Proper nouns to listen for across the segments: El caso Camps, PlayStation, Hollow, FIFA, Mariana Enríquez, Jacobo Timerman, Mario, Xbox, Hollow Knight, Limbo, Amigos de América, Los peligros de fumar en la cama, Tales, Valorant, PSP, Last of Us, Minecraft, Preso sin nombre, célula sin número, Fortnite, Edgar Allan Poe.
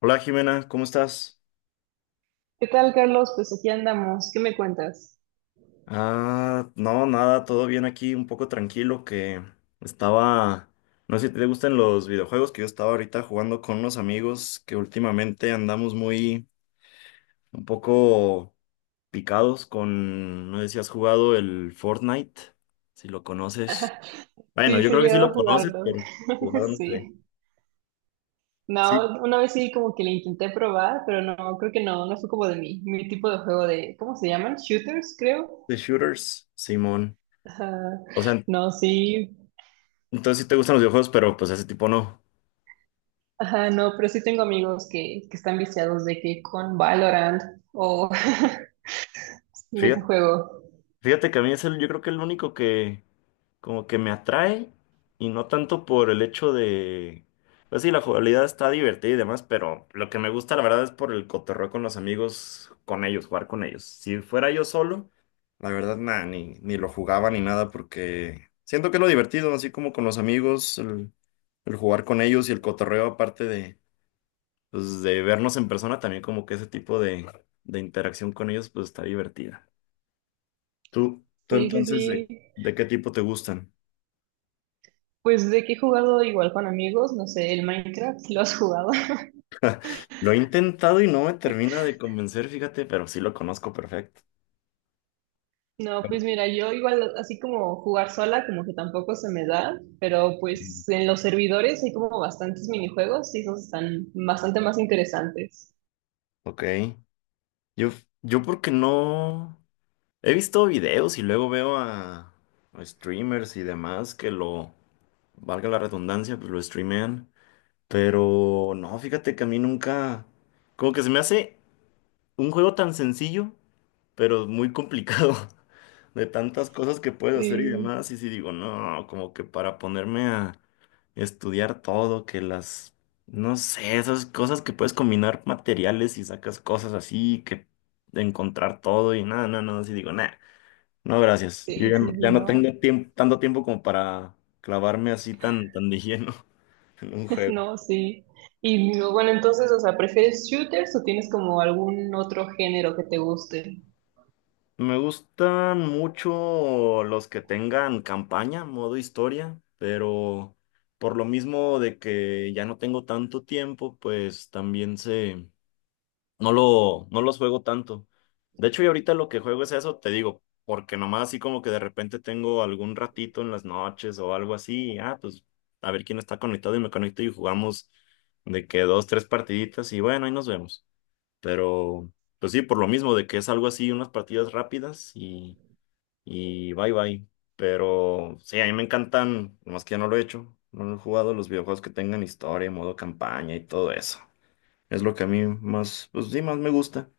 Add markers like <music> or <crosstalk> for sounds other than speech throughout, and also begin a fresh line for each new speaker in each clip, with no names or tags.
Hola Jimena, ¿cómo estás?
¿Qué tal, Carlos? Pues aquí andamos. ¿Qué me cuentas?
Ah, no, nada, todo bien aquí, un poco tranquilo que estaba, no sé si te gustan los videojuegos que yo estaba ahorita jugando con unos amigos que últimamente andamos muy, un poco picados con, no sé si has jugado el Fortnite, si lo conoces. Bueno,
Sí,
yo
sí,
creo que sí
llevo a
lo conoces,
jugarlo.
pero jugado
<laughs>
no sé.
Sí. No,
Sí,
una vez sí como que le intenté probar, pero no, creo que no, no fue como de mi tipo de juego de, ¿cómo se llaman? Shooters, creo.
de shooters, Simón.
Ajá.
O sea,
No, sí.
entonces sí te gustan los videojuegos, pero pues ese tipo no.
Ajá, no, pero sí tengo amigos que están viciados de que con Valorant o <laughs> de ese
Fíjate.
juego.
Fíjate que a mí es el, yo creo que el único que, como que me atrae y no tanto por el hecho de, pues sí, la jugabilidad está divertida y demás, pero lo que me gusta la verdad es por el cotorreo con los amigos, con ellos, jugar con ellos. Si fuera yo solo, la verdad nada, ni lo jugaba ni nada porque siento que es lo divertido, así como con los amigos, el jugar con ellos y el cotorreo aparte de, pues, de vernos en persona, también como que ese tipo de interacción con ellos pues está divertida. ¿Tú
Sí, sí,
entonces
sí.
de qué tipo te gustan?
Pues de que he jugado igual con amigos, no sé, el Minecraft, ¿lo has jugado?
Lo he intentado y no me termina de convencer, fíjate, pero sí lo conozco perfecto.
No, pues mira, yo igual así como jugar sola, como que tampoco se me da, pero
Ujú.
pues en los servidores hay como bastantes minijuegos y esos están bastante más interesantes.
Ok. Yo, yo porque no he visto videos y luego veo a streamers y demás que lo, valga la redundancia, pues lo streamean. Pero no, fíjate que a mí nunca, como que se me hace un juego tan sencillo, pero muy complicado, <laughs> de tantas cosas que puedes hacer y
Sí,
demás. Y si digo, no, como que para ponerme a estudiar todo, que las, no sé, esas cosas que puedes combinar materiales y sacas cosas así, que encontrar todo y nada, no, no, así digo, nada, no, gracias. Yo
sí,
ya no,
sí, sí,
ya no
no,
tengo tiempo, tanto tiempo como para clavarme así tan, tan de lleno <laughs> en un
<laughs>
juego.
no, sí. Y bueno, entonces, o sea, ¿prefieres shooters o tienes como algún otro género que te guste?
Me gustan mucho los que tengan campaña, modo historia, pero por lo mismo de que ya no tengo tanto tiempo, pues también se no lo, no los juego tanto. De hecho, y ahorita lo que juego es eso, te digo, porque nomás así como que de repente tengo algún ratito en las noches o algo así, y, ah, pues a ver quién está conectado y me conecto y jugamos de que dos, tres partiditas y bueno, ahí nos vemos. Pero, pues sí, por lo mismo, de que es algo así, unas partidas rápidas y bye bye. Pero sí, a mí me encantan, nomás que ya no lo he hecho, no lo he jugado, los videojuegos que tengan historia, modo campaña y todo eso. Es lo que a mí más, pues sí, más me gusta.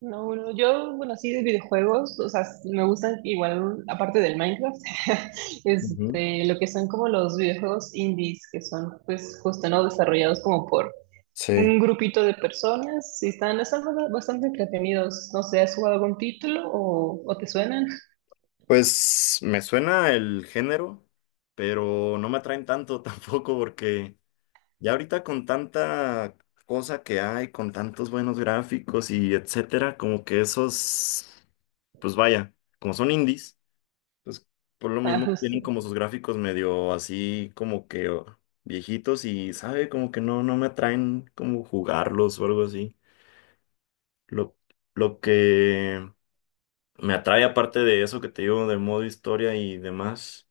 No, bueno yo, bueno, sí de videojuegos, o sea, s- me gustan igual, aparte del Minecraft, <laughs>
Ujú.
este, lo que son como los videojuegos indies, que son pues justo, ¿no? Desarrollados como por
Sí,
un grupito de personas y están bast- bastante entretenidos. No sé, ¿has jugado algún título o te suenan? <laughs>
pues me suena el género, pero no me atraen tanto <laughs> tampoco porque ya ahorita con tanta cosa que hay, con tantos buenos gráficos y etcétera, como que esos, pues vaya, como son indies, pues por lo
Ah,
mismo
justo.
tienen como sus gráficos medio así como que oh, viejitos y sabe, como que no, no me atraen como jugarlos o algo así. Lo, lo que me atrae aparte de eso que te digo del modo historia y demás,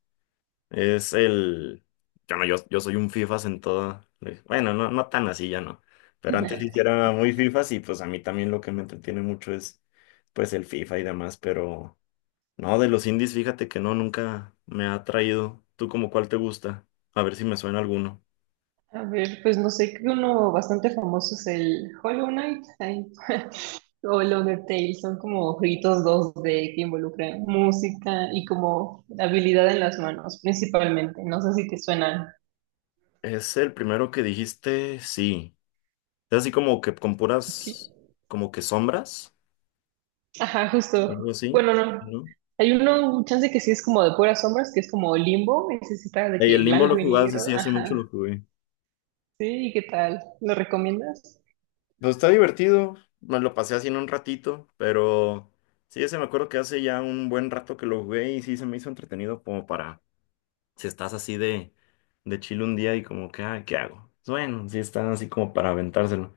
es el... Yo no, yo soy un FIFAs en toda... pues, bueno, no, no tan así, ya no. Pero antes sí que era muy FIFAs y pues a mí también lo que me entretiene mucho es pues el FIFA y demás, pero no, de los indies fíjate que no, nunca me ha atraído. ¿Tú como cuál te gusta? A ver si me suena alguno.
A ver, pues no sé, creo que uno bastante famoso es el Hollow Knight, ahí, <laughs> o lo de Tales, son como jueguitos dos d que involucran música y como habilidad en las manos, principalmente. No sé si te suenan.
Es el primero que dijiste, sí. Es así como que con
Ok.
puras, como que sombras,
Ajá,
algo
justo.
así,
Bueno, no.
¿no?
Hay uno, chance que sí es como de puras sombras, que es como Limbo, ese sí está de
Y el
que
Limbo lo
blanco y
jugás
negro.
así hace mucho lo
Ajá.
jugué.
Sí, ¿y qué tal? ¿Lo recomiendas?
Pues está divertido, me lo pasé así en un ratito, pero sí, ese me acuerdo que hace ya un buen rato que lo jugué y sí se me hizo entretenido como para, si estás así de chill un día y como que, ah, ¿qué hago? Pues bueno, sí está así como para aventárselo.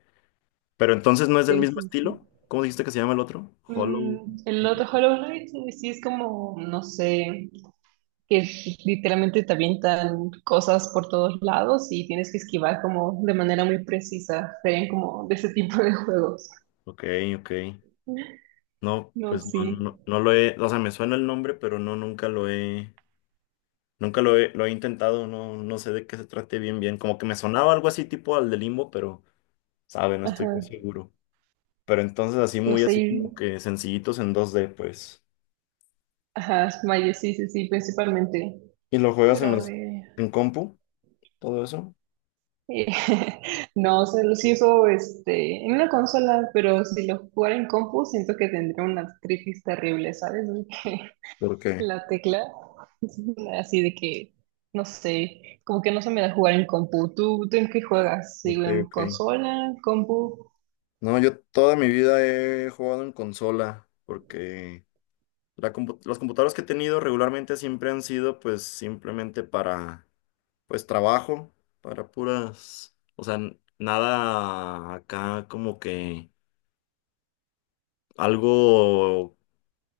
Pero entonces no es del
Sí,
mismo
sí, sí.
estilo. ¿Cómo dijiste que se llama el otro? Hollow.
Mm, el otro Hollow Knight, sí es como, no sé. Que literalmente te avientan cosas por todos lados y tienes que esquivar como de manera muy precisa. Serían como de ese tipo de juegos.
Ok, ok. No,
No,
pues no,
sí.
no, no lo he, o sea, me suena el nombre, pero no, nunca lo he, nunca lo he, lo he intentado, no, no sé de qué se trate bien, bien. Como que me sonaba algo así tipo al de Limbo, pero, sabe, no estoy
Ajá.
muy seguro. Pero entonces así
No
muy
sé.
así
Y-
como que sencillitos en 2D, pues.
ajá, Mario, sí, sí, sí, principalmente.
¿Y lo juegas
Pero
en
a
los,
ver.
en compu? ¿Todo eso?
eh, <laughs> No, o sea, lo sí eso este, en una consola, pero si lo jugara en compu, siento que tendría una artritis terrible, ¿sabes?
¿Por
<laughs>
qué?
La tecla, <laughs> así de que, no sé, como que no se me da jugar en compu. ¿Tú en qué juegas? ¿Sí,
Ok,
en
ok.
consola, compu?
No, yo toda mi vida he jugado en consola, porque las computadoras que he tenido regularmente siempre han sido pues simplemente para pues trabajo para puras, o sea, nada acá como que algo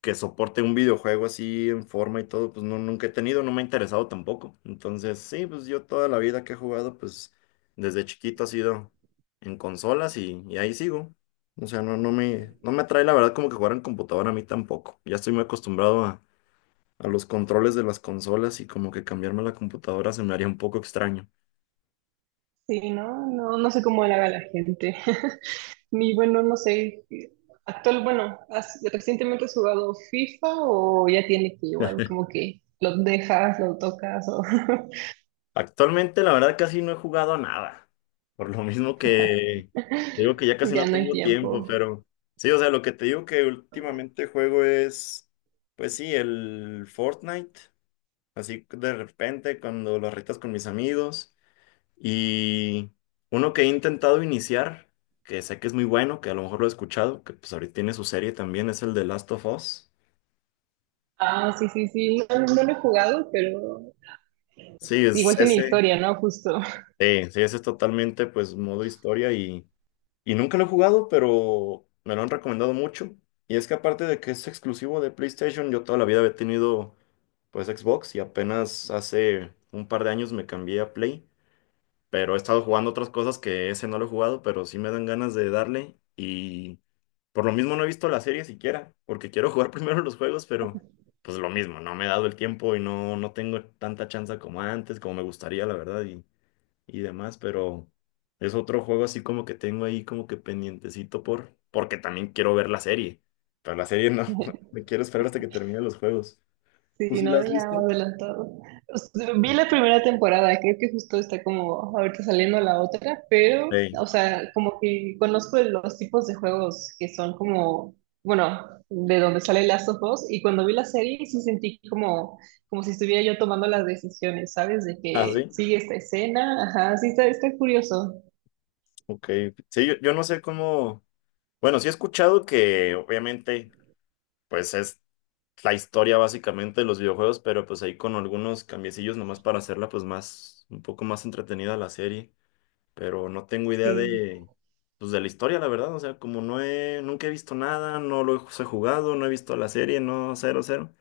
que soporte un videojuego así en forma y todo, pues no, nunca he tenido, no me ha interesado tampoco. Entonces, sí, pues yo toda la vida que he jugado, pues desde chiquito ha sido en consolas y ahí sigo. O sea, no me atrae la verdad como que jugar en computadora a mí tampoco. Ya estoy muy acostumbrado a los controles de las consolas y como que cambiarme a la computadora se me haría un poco extraño.
Sí, ¿no? No, no sé cómo le haga la gente. <laughs> Ni bueno, no sé. Actual, bueno, ¿has- ¿recientemente has jugado FIFA o ya tiene que igual como que lo dejas, lo tocas o
Actualmente, la verdad, casi no he jugado a nada. Por lo mismo que te digo que ya casi
<laughs> ya
no
no hay
tengo
tiempo?
tiempo, pero sí, o sea, lo que te digo que últimamente juego es, pues sí, el Fortnite. Así de repente, cuando las retas con mis amigos. Y uno que he intentado iniciar, que sé que es muy bueno, que a lo mejor lo he escuchado, que pues ahorita tiene su serie también, es el de Last of Us.
Ah, sí, sí, sí. No, no lo he jugado, pero
Sí, es
igual tiene
ese.
historia, ¿no? Justo.
Sí, sí, ese es totalmente, pues, modo historia y. Y nunca lo he jugado, pero me lo han recomendado mucho. Y es que aparte de que es exclusivo de PlayStation, yo toda la vida había tenido pues Xbox y apenas hace un par de años me cambié a Play. Pero he estado jugando otras cosas que ese no lo he jugado, pero sí me dan ganas de darle. Y por lo mismo no he visto la serie siquiera, porque quiero jugar <laughs> primero los juegos, pero pues lo mismo, no me he dado el tiempo y no, no tengo tanta chance como antes, como me gustaría, la verdad. Y demás, pero es otro juego así como que tengo ahí como que pendientecito por, porque también quiero ver la serie. Pero la serie no, <laughs> me quiero esperar hasta que termine los juegos. ¿Tú
Sí,
sí la
no,
has
ya
visto?
adelantado. O sea, vi la primera temporada, creo que justo está como ahorita saliendo la otra, pero,
Ey.
o sea, como que conozco los tipos de juegos que son como, bueno, de donde sale Last of Us, y cuando vi la serie sí sentí como, como si estuviera yo tomando las decisiones, ¿sabes? De
Ah,
que
sí,
sigue esta escena, ajá, sí está, está curioso.
ok. Sí, yo no sé cómo. Bueno, sí he escuchado que obviamente, pues es la historia básicamente de los videojuegos, pero pues ahí con algunos cambiecillos nomás para hacerla pues más, un poco más entretenida la serie. Pero no tengo idea
Sí,
de, pues, de la historia, la verdad. O sea, como no he, nunca he visto nada, no lo he jugado, no he visto la serie, no, cero, cero.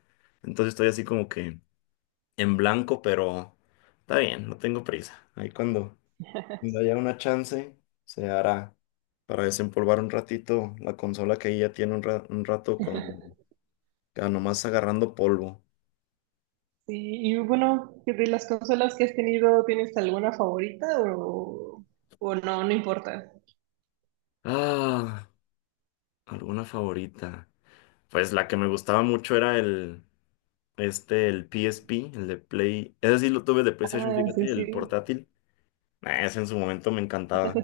Entonces estoy así como que en blanco, pero está bien, no tengo prisa. Ahí cuando, cuando haya una chance, se hará para desempolvar un ratito la consola que ahí ya tiene un, un rato con, ya nomás agarrando polvo.
sí. Y bueno, de las consolas que has tenido, ¿tienes alguna favorita o, o no, no importa?
Ah, alguna favorita. Pues la que me gustaba mucho era el... Este, el PSP, el de Play. Ese sí lo tuve de PlayStation,
Ah, sí,
fíjate, el
sí.
portátil. Nah, ese en su momento me encantaba.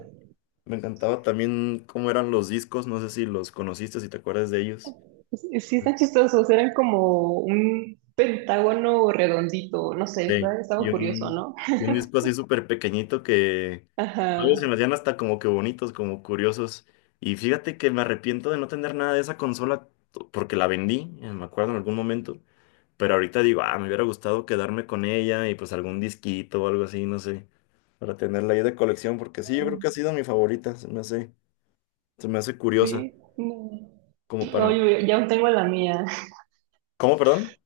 Me encantaba también cómo eran los discos, no sé si los conociste, si te acuerdas de ellos.
Sí, sí están chistosos, eran como un pentágono redondito, no sé,
Sí,
está- estaba curioso, ¿no?
y un disco así súper pequeñito que luego se me
Ajá,
hacían hasta como que bonitos, como curiosos. Y fíjate que me arrepiento de no tener nada de esa consola porque la vendí, me acuerdo en algún momento. Pero ahorita digo, ah, me hubiera gustado quedarme con ella y pues algún disquito o algo así, no sé, para tenerla ahí de colección, porque sí, yo creo que ha sido mi favorita, se me hace curiosa,
sí, no.
como
No,
para...
yo- yo aún tengo la mía, <laughs>
¿Cómo, perdón?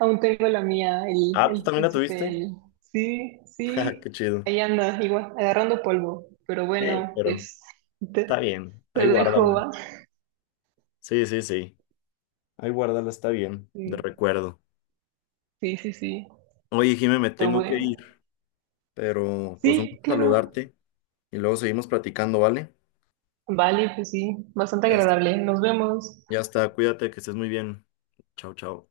aún tengo la mía,
Ah, ¿tú
el
también la
PSP,
tuviste? <laughs>
el- sí,
Ja,
sí,
qué chido.
ahí anda, igual, agarrando polvo, pero bueno,
Pero
pues te,
está bien, ahí
te dejo,
guárdala.
¿va?
Sí, sí, sí. Ahí guárdala, está bien, de
Sí,
recuerdo.
sí, sí, sí,
Oye, Jimé, me
pero
tengo que
bueno,
ir, pero pues un
sí,
gusto
claro,
saludarte y luego seguimos platicando, ¿vale?
vale, pues sí, bastante
Ya,
agradable, nos vemos.
ya está, cuídate, que estés muy bien. Chao, chao.